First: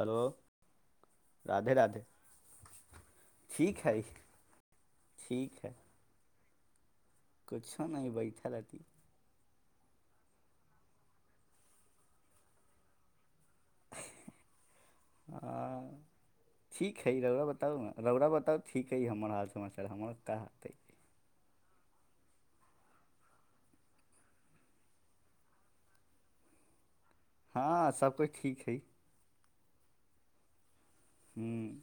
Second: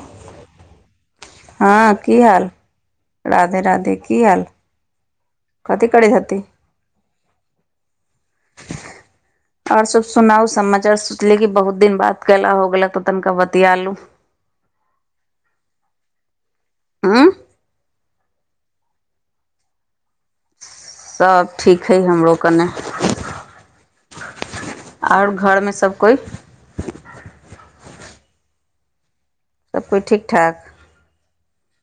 Hello Radhe हाँ राधे की हाल राधे ठीक राधे हइ की हाल। कथी करै हथि। कुछो नहि बैठल हथि। आओर सब सुनाउ समाचार सोचली की बहुत दिन बात कला हो गला त तनिका बतियालू। हँ ठीक हैए हँ रउआ बताऊ ना। रौड़रा बताउ ठीक हइ हमर हाल समाचार हमर ता हतैए। सब ठीक हइ हमरो कने। आ ओर घर मे सब कोइ। हाँ सब कोइ ठीक हैए। सब कोई ठीक ठाक। हूँ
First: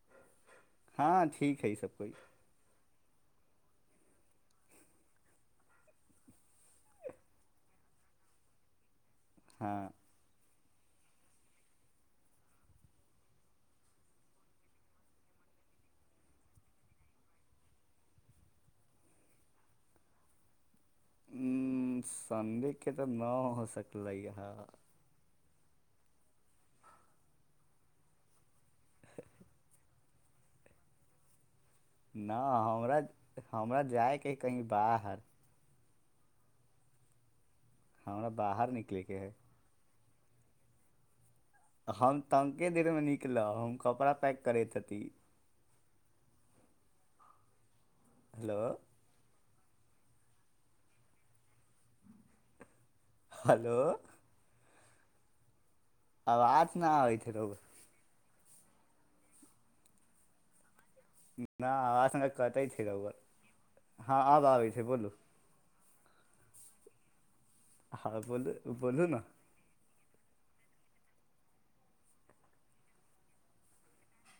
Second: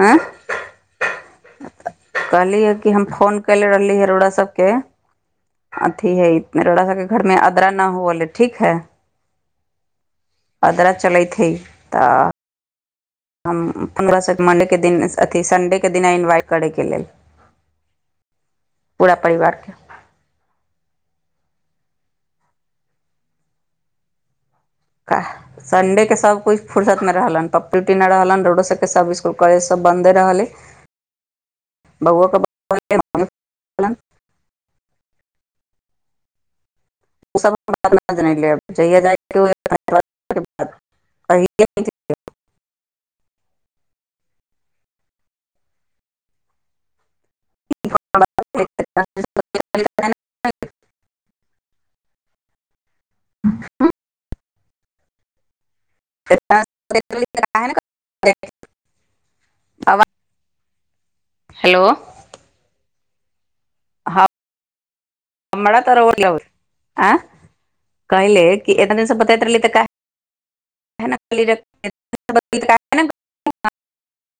आँय हँ ठीक है सब कोइ। कल्हि ह कि हम फोन कैलिए रहली ह रऊरा सब के। अथी हैए रऊडा हर के घर मे अदरा न होय लै ठीक है। हँ अदरा चलैइत है त। हम पन्द्रह से मण्डे के दिन अथि सण्डे के दिन इन्वाइट करै के लेल। पूरा परिवार के। उ सण्डे के तऽ न हो सकलै हँ। का सण्डे के सब कोई फुरसत मे रहलन [unintelligible] रोडो से सब इस्कूल कॉलेज सब बंन्दे रहलै। ना हमरा रहलन। हमरा जाइके अई कहीँ बाहर। हमरा बाहर निकलयके हइ [unintelligible] हम तनिके देर मे निकलब हम कपड़ा पैक करैत हेती। हेलो [unintelligible] हलो। आवाज नहि आबैत छै रौआ [unintelligible] ना हेलो एखने कतै छै रौआ। हँ हाँ आब आबै छै बोलू हमरा त [unintelligible] आँ हँ कहिले बोलू कि एतने बोलू स ने बतातई रहलै तऽ का ह खी [unintelligible]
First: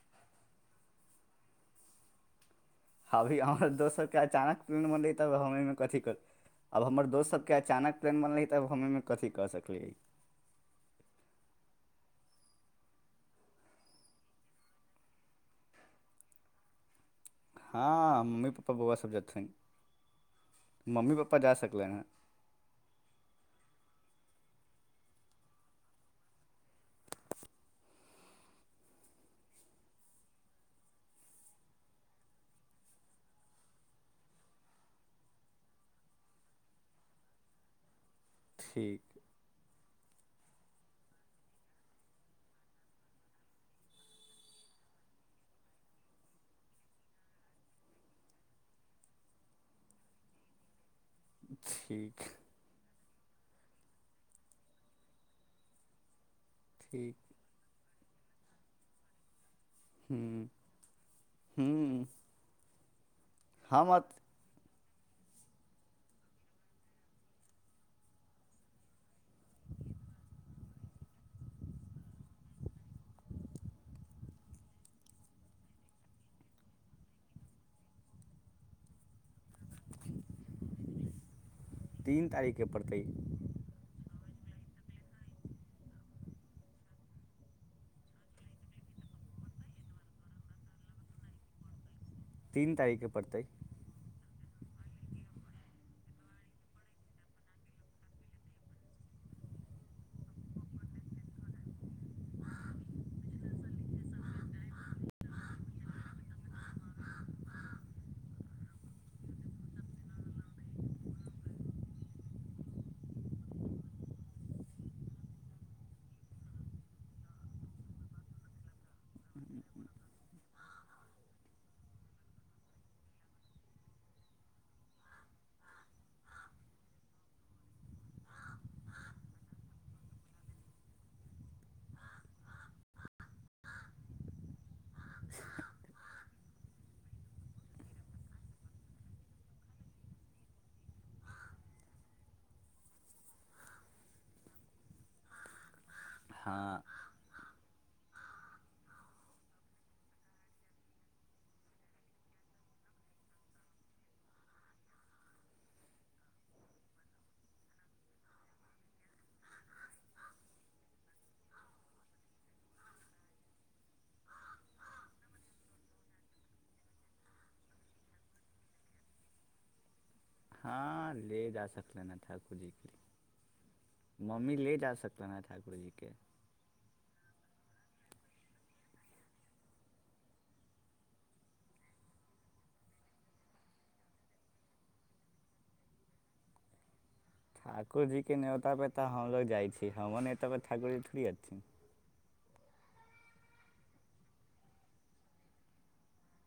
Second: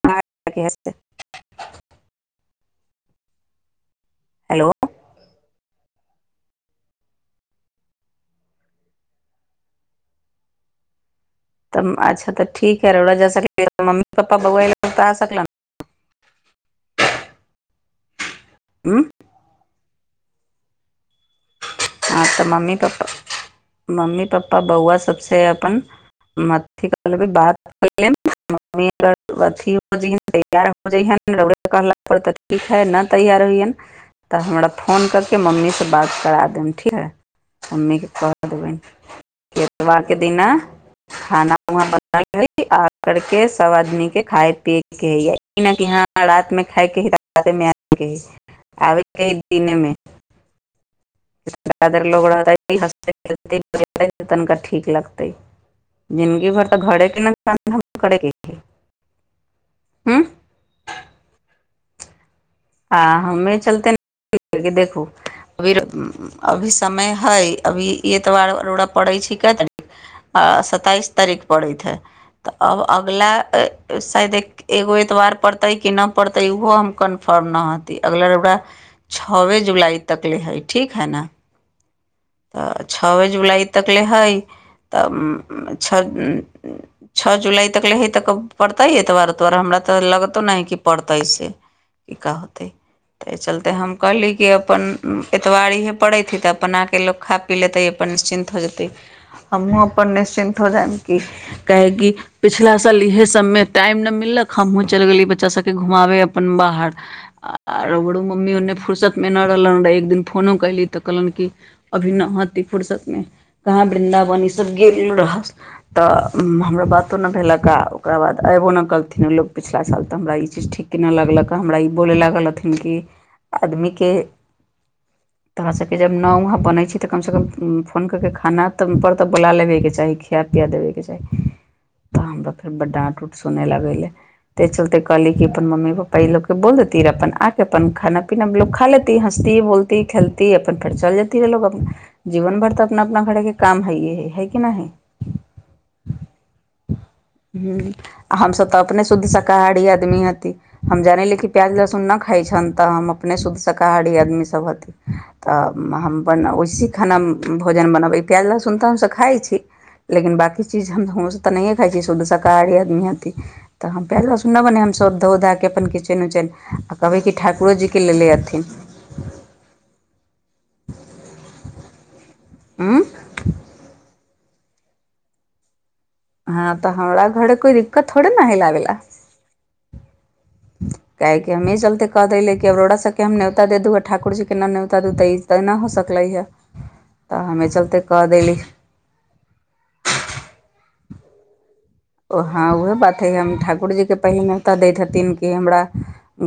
ह हस्त [unintelligible] अभी हमर दोस्त सबके अचानक हेलो पण मन रहै तब हम एहिमे कथी करब अब हमर दोस्त सबके अचानक प्लेन बनलै तऽब हम एहिमे कथी कऽ सकलियै। तऽ अच्छा, तऽ ठीक, आ रहुआ जा सकलै, मम्मी-पप्पा बोलल तऽ आ सकल। हँ मम्मी-पप्पा बौआ हूं सब जेथिन, मम्मी-पप्पा जा सकलैन हँ। हँ तऽ मम्मी- पप्पा, मम्मी- पप्पा, बौआ सबसे अपन मथी कलेबै बात मम्मी अगर अथी हो जन तैयार हो जइहेन र कहल [unintelligible] [unintelligible] तऽ हमरा फोन क के मम्मी से बात करा देम। ठीक है, मम्मी के कह देबनि ठीक इतवार के दिना खाना व ब आ करके सब आदमी के खाय पियएके ह य [unintelligible] न य रात मे खायके है रात मे ह आबेके ह, दिने मे र लग ठीक [unintelligible] [unintelligible] तनिका ठीक लगतै जिनगी भर तऽ घरे ठीक के ने क हम करै के है हूं हूँ हूँ हँ हमे चलते देखू, अभी-अभी समय हई अभी यत बार रोरा तऽ पड़ै छै, क तार आ सताइस तारीख पड़ैत हइ। तऽ अब अगला शायद ऐक एगो एतबार पड़ते कि नय पढ़ते उहो हम कन फॉर्म न हती, अगलारा छवे जुलाई तक ले हइ ठीक है न। तीन तारीखके तऽ पड़तै छओे जुलाइ तकले हइ तऽ छओ छओ जुलाई तक ले हे तऽ पड़तै, एतबारतबारे हमरा तऽ लगतो न है कि पड़तै से क का होतै, तीन तारीखके तऽ एहि पड़तै चलते हम कहली कि अपन एतबार इहे पड़ैत ह तऽ अपन आके लोक खा पी लेतै अपन निश्चिन्त हो जेतै, आ मुूँ अपन निश्चिन्त हो जाइम कि। काहे की पिछिला साल इएह सभमे टाइम नहि मिललक, हमहूँ चलि गेली बच्चाभके घुमाबै अपन बाहर। आोड़ो मम्मी ओन्ने फुुरसतमे नहि रहलनि रहे एक दिन फोनो कयली तऽ कहलनि कि अभी न हती फुुरसतमे, कहाँ वृन्दावन ई सब गेल रह। तऽ हमरा बातो नहि भेलक, आ ओकर बाद आबो नहि कथिन लोक, पिछला साल तऽ हमरा ई चीज ठीक कि न लगलक ह, हमरा ई बोलय लागल हथिन कि आदमी के तोह सबके जब न वहं बनै तऽ कम से कम फोन कर के खाना पर तऽ बोला लेबेके चाही खिया पिया देबे के चाही। तऽ हमराो फेर बड डँट उँट सुनय लगलै। त चले कहल की अपन मम्मी- पप्पा ई ल लोकके बोलत तीर अपन आकेे अपन खाना- पीना लोक खा ल हँसती बोलती खेलती अपन फेर चल जातीै लोग अप जीवन भर तऽ अपना- अपना घरे के काम है य है है कि नय ह। हँ हँ, हम तऽ अपने शुद्ध शाकाहारी आदमी हथिन। हम जानली कि प्याज लहसुन नहि खाइत छनि, तऽ हम अपने शुद्ध शाकाहारी आदमीसभ हथिन। तऽ हम अपन वैसही खाना भोजन बनबै प्याज लहसुन तऽ हमसभ खाइ छी। लेकिन बाकी चीज हमं तऽ नहिए खाइ छीिय, शद्ध शाकाहारी आदमी हती। तऽ हम प्याज लहसुन नहि बने हम सभ धो धए कऽ अपन किचन उचन आ कहबै कि ठाकुरोजीके लेलेने हथिन हँ ले जा सकले न ठाकुर जी ऊ मम्मी ले जा सकते ह ठाकुर जीके हँ, तऽ हमारा घर कोइ दिक्कत थोड़े नहि लाबै ला। काहे के हमे चलते कहहि देलियै कि अरोड़ा सबके हम न्योता दे दू आ ठाकुर जीके न्योता दू, तऽ ई तऽ नहि हो सकलै हँ। [unintelligible] ठाकुरजीके नेता परर तऽ हम लोग जाइ छी, हमर नेता परर ठाकुरजी थोड़ी हथिन। ओ हँ, उएह बात हइ, हम ठाकुरजीके पहिने नेवता दै हथिन कि हमरा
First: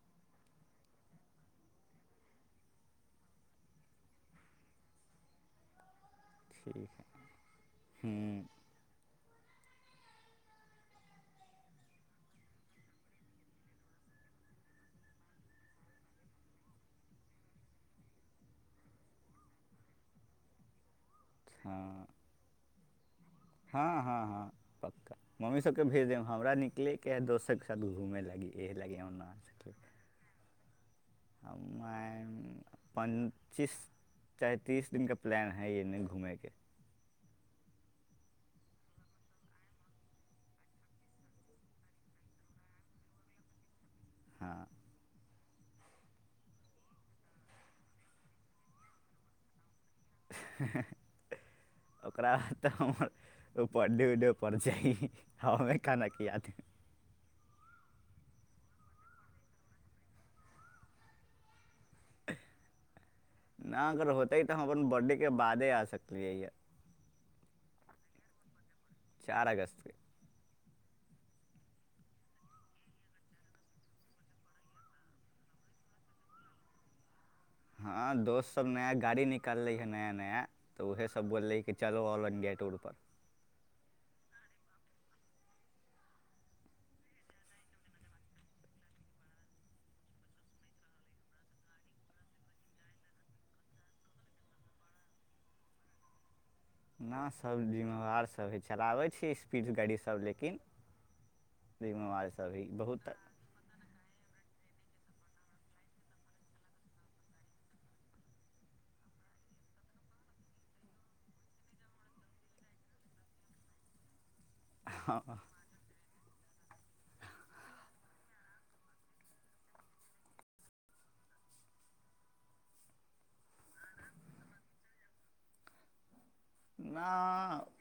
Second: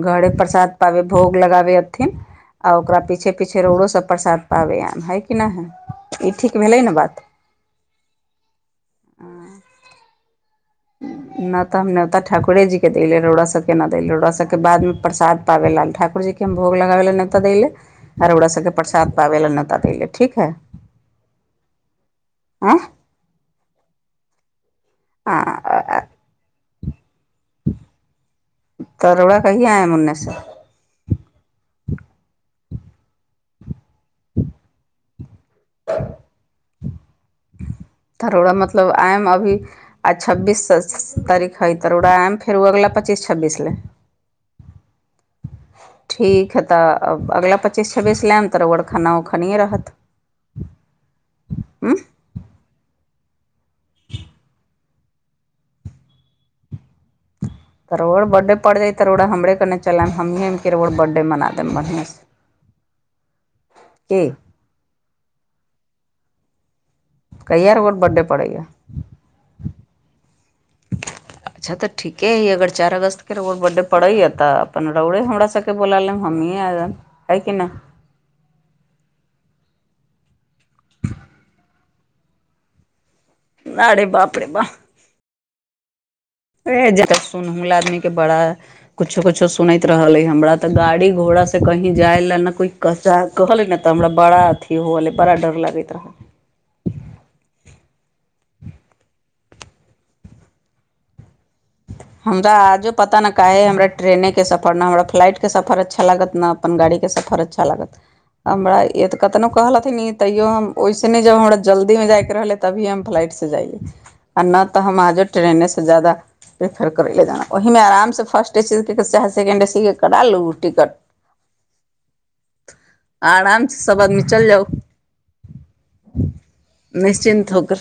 घरे प्रसाद पाबै भोग लगाबै एथिन आ ओकरा पीछे पीछे रोडो सभ प्रसाद पाबै आम हइ कि नहि हइ ई ठीक भेलै न बात हइ हूँ न तऽ हम ने ओता ठाकुरे जी के देलले रोड़ा सब के न देले रोड़ा सब के बाद मे प्रसाद पाबे लाल ठाकुर जी के भोग लगाबे ल नेता दै ले आर ओकरा सबके प्रसाद पाबे ला नेता द ले ठीक है [unintelligible] हँ आँ हँ हँ हँ पक्का मम्मी सभके आ भेज देब हमरा निकलैके हइ दोस्तरके साथ घूमय लागी इएह लागी हम न कमन्नेसँ हम प्चीस चैतीस दिनक प्लान हय एने घूमयके धरोड़ा मतलब आयम अभी आ छब्बीस तारीख हइ तरोड़ आम फेर ओ अगलाा पच्चीस छब्बीस लए हँ ठीक हइ तऽ अगिला पच्चीस छब्बीस लेब तऽर खाना ओ खानिये रहत [unintelligible] हम्म ओकरा बाद तऽ हमरपर्डे उडेपर जा हमे खाना कि याद रोड़ा बर्थडे पड़ि जाइ रोड़ेरे हमने कने चलब हमहीँ के रोड़के बर्डे मना देब बढ़िआँसँ नऽ अगर की होतै तऽ हम अपन बॉडीके बादधे आ सकलियै हऽ कहिया रोअर बर्थडे परे यऽ चारि अगस्तके [unintelligible] अच्छा तऽ ठीके हइ अगर चारि अगस्तके रो बर्थडे पड़ैया तऽ अपन रोड़े हमरा सबके बोला लेब हमहँ आएब हिय कि नहि हँ दोस्त सब नया गाड़ी निकालले है नया नया तऽ उएहसभ बोललै कि चलल इ्डिया टूरपर अरे बाप रे बाप है जकर सुनहु लऽ आदमी के बड़ा कुछो कुछो सुनैत रहलैइ हमरा तऽ गाड़ी घोड़ासँ कहीँ जाइलए ने कोइ कसा कहलै ने तऽ हमरा बड़ा अथी होलै बड़ा डर लगैत रहै नऽ सब जिम्मेवार सब हइ चलाबै छै स्पीड गाड़ी सब लेकिन जिम्मेदार सभ हमरा हैय आजो बहुत पता न काहे हमरा ट्रेनेके सफर नहि हमरा फ्लाइटके सफर अच्छा लागत ने अपन गाड़ीके सफर अच्छा लागत हमरा एते कतनो कहल हथिन तैयो हम ओहिसे ने जब हमरा जल्दी मे जायके रहले तभी हम फ्लाइट से जाइयए आ नहि तऽ हम आ हाँ, जाो ट्रेने से जादा प्रेफर करै लए जाना ओहिमे आरामसँ फर्स्टे ए सी चाहे सेकेण्डे ए सीे कटाल लू टिकट [inaudible] आ आराम सँ सब आदमी चल जाउ निश्चिन्त ना होकर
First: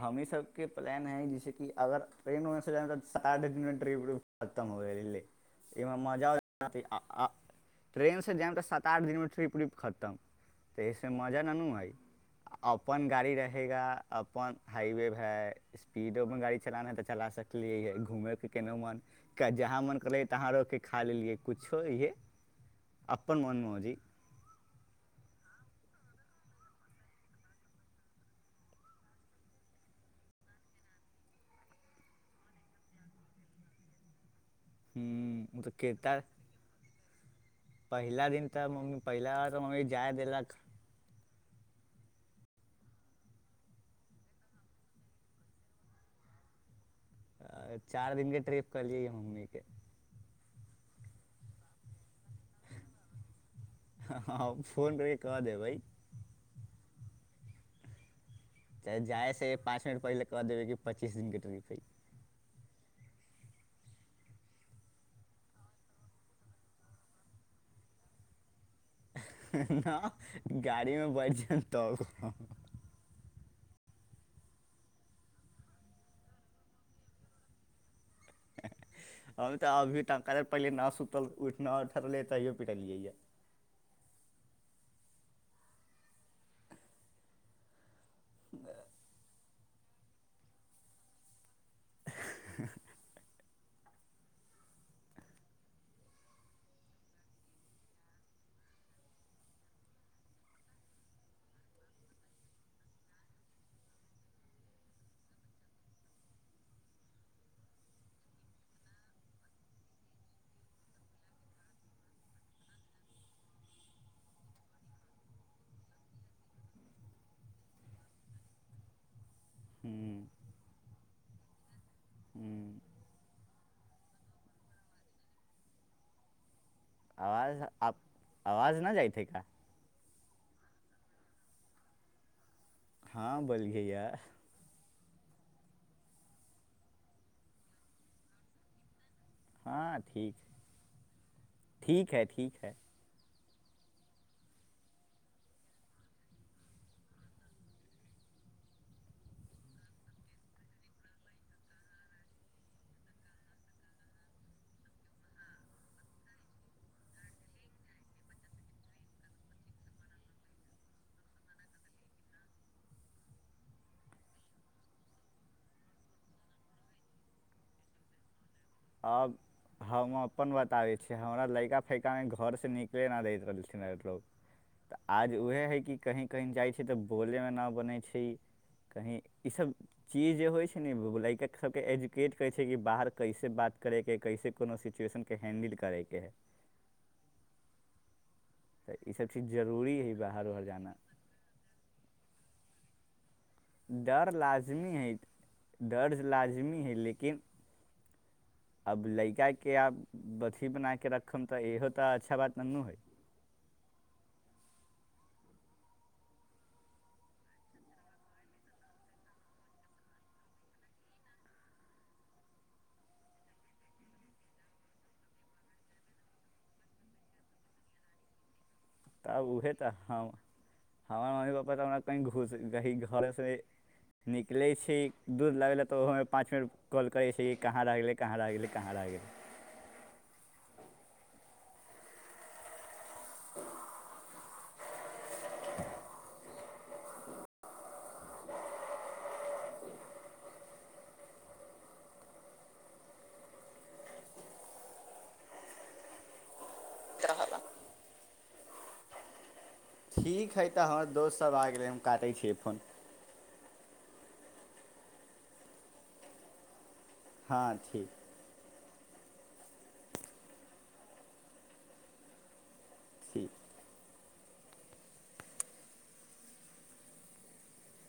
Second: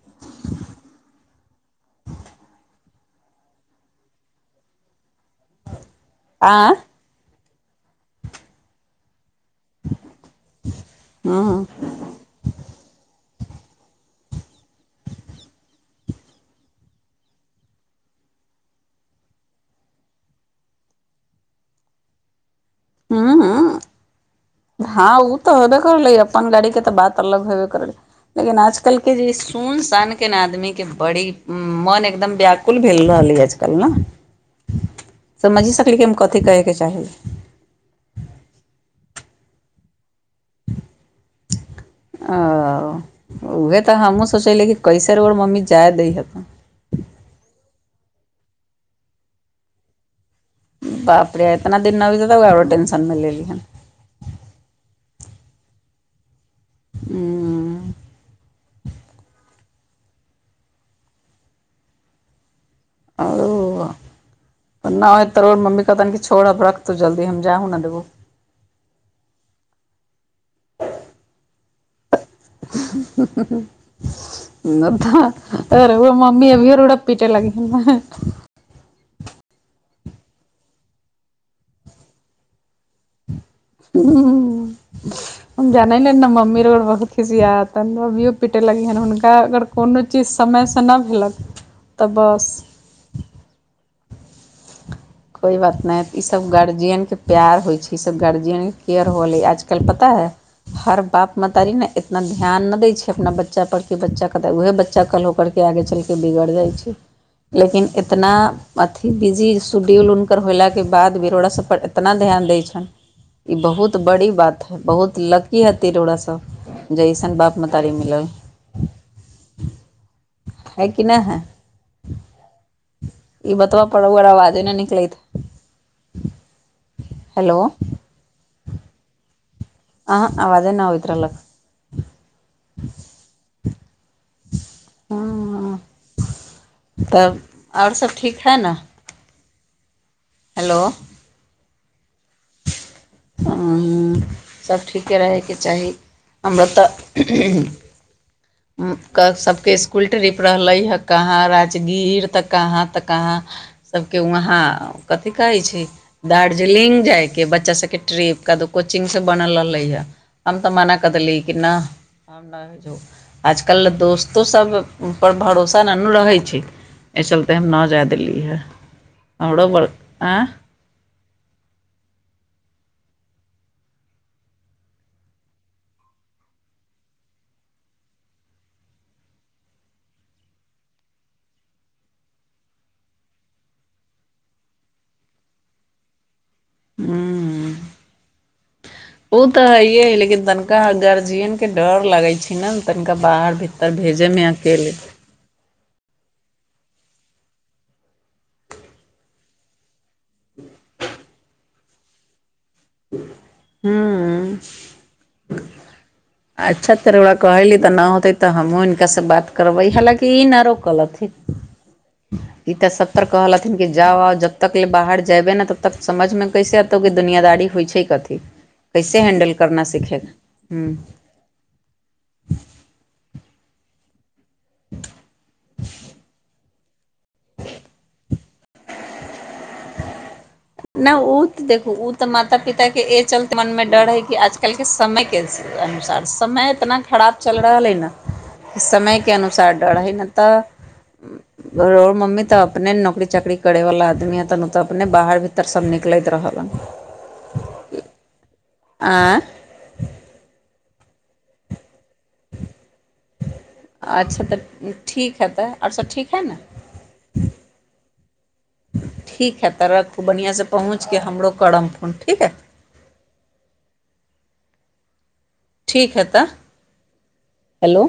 हमी सबके प्लान है जैसे कि अगर ट्रेनमेनेसँ जा तऽ सा दिनमे ट्रिप उ खतम हो गेल ले एमे म आँ ट्रेन से जायम तऽ सात आठ दिनमे ट्री खतम तऽ एहिसे मजा नै हूँ नू हइ अपन गाड़ी रहेगा अपन हाइवे भै स्पीडोमे गाड़ी चलाना हइ तऽ चला सकलियै हए घूमयके केना मोन क जहाँ मोन करै तहाँ रहिकेऽ खा लेलियै किुछो इहे अपन मोन हूँ मोजी हँ ओ तऽ हबे करलै अपनन गाड़ी के तऽ बात अलग हेबे करलै लेकिन आजकल के जे सुन शान के ने आदमी के बड़ी ऊं मन एकदम व्या कुल भेल रहली आजकल नऽ। तऽ समझि सकली कि हम कतेक कथी कहैके चाही पहिला दिन तऽ मम्मी पहिला बार तऽ मम्मी जाय देलक [unintelligible] ओ उह तऽ हमहूँ सोचलै कि कैसे रऊर मम्मी जाय दै हेत चार दिन के ट्रिप करलियए मम्मी के बापरे इतना दिनना भी तऽ तो टेंशन मिलेली हन हँ फोन करके कह देबै हू चाहे जाइसँ पाँच मिनट पहिलेऽ कह देबै कि पच्चीस दिनके ट्रिप हइ ओ नऽ हो तरोर मम्मी कहतनि छोड़ब रख तू जल्दी हम जाहू ने देबो नऽ गाड़ीमे बैठ जायब तब [unintelligible] नऽ तऽ रौवा मम्मी अभिये रोरा पीटे लागि ह ने हम तऽ अभी टक पहिले नऽ सुतल उठ नहि उठललै तहियो पिटलियै यऽ [unintelligible] हम जने ने न मम्मी रोर बा खिसियात अभियो पिटेलगी हन हुनका अगर कोनो चीज समयसँ नहि भेलक तऽ बस कोइ बात नहि ईसभ गार्जियनके प्यार होइ छै ईसभ गार्जियनकेयर होलै आजकल पता हइ हर बाप महतारी ने इतना ध्यान नहि दै छै अपना बच्चा पर कि बच्चाे तऽ उह बच बच्चा होकरके आगे चलके बिगड़ि जाइ छै लेकिन एतना अथी बिजी शड्यूल हुनकर होलाके बाद विरोड़ास सबपर एतना ध्यान दै छनि ई बहुत बड़ी बात है बहुत लकी हती रोरा सब जइसन बाप मतारी मिलल हूँ हैय की ने है हू। ई बतब पड़ आरा अवाजे नऽ निकलेत- आवाज आप आवाज नऽ जाइत हेय का अहं आबजे नऽ आबैत रहलक हँ बोलए हेय हँ तब आओर सभ ठीक हइ ने हँ ठीक हेलो। ठीक है ठीक है। सभ ठीके रहयके चाही हमरा तऽ [inaudible] कऽ सभके इसकुल ट्रिप रहलै हे कहाँ राजगीर तऽ कहाँ तऽ कहाँ। सब के वहा कथिी कहै छै दार्जलिंग जाय के बच्चा सबके ट्रीप कऽ कोचिंग से बनल रहले हऽ हम तऽ मना कऽ देलीै कि नऽ आजकल दोस्तो सभपर भरोसा नहि ने रहै छै। एहि चलते हम नअ जाय देल्लियेय हऽ अब हम अपन बताबै छी। हमरा लैका फैकामे घर से निकले नहि दैत रहलखिन लोग। आज उएह हइ कि कहीँ कहीँ जाइ छै तऽ बोलयमे नहि बनै छै कहीँ ईस चीज जे होइ छै ने लैका सभके एजुकेट करै छै कि बाहर कैसे बात करेके कैसे कोनो सिचुएशन के हैंडल करैके। हू तऽ ईसभ चीज जरूरी हइ बाहर उर जाना जियन के डर लगे छै ने तनिका बाहर भीतर भेजे डर मे अकेले लाजमी हइ डर लाजमी हइ लेकिन अब लड़काके आब अथी बना कऽ रखब तऽ इहो तऽ अच्छा बात न नू हइ हूँ अच्छा तेर ओरा कहैली तऽ नहि होतै तऽ हमहूँ हिनकास से बात करबै हालाँकि ई ना रोकल हथिन [unintelligible] ई त सबतर कहल हथिन क जा आ जब तक ले बाहर जबे ने तब तक समझ में कैसे एतौ की दुनियादारी होइ छै कथी कैसे तब हैंडल उएह करना तऽ हम सीखेगा हूँ हमर मम्मी पपापा तऽ हमरा कहीं घूस कहीं घरेसँ निकलै छी दूध लाबैलै तऽ ओहोमे पाँच मिनट कॉल करै छी कि कहाँ रहि गेलै कहाँ रहि गेलै कहाँ रहि गेलै नहि ओ तऽ देखू ओ तऽ माता पिता के ए चलते मन मे डर हे कि आजकल आइकाल्हिके समयके अनुसार समय इतना खराब चलि रहल अइ ने समयके अनुसार डर हइ न तऽ मम्मी तऽ अपने नौकरी चाकरी करै वाला आदमी हा त उ तऽ अपने बाहर भी भीतर सब निकलैत रहल [unintelligible] आ ठीक हइ तऽ हमर दोस्तसभ आ गेलै हम काटै छियै फोन अच्छा तऽ ठीक हइ तऽ आर सभ ठीक हइ ने हाँ ठीक ठीक हइ तऽ रखू बढ़िआँसँ पहुँचके हमरो करब फोन ठीक हइ ठीक ठीक है तऽ हेलो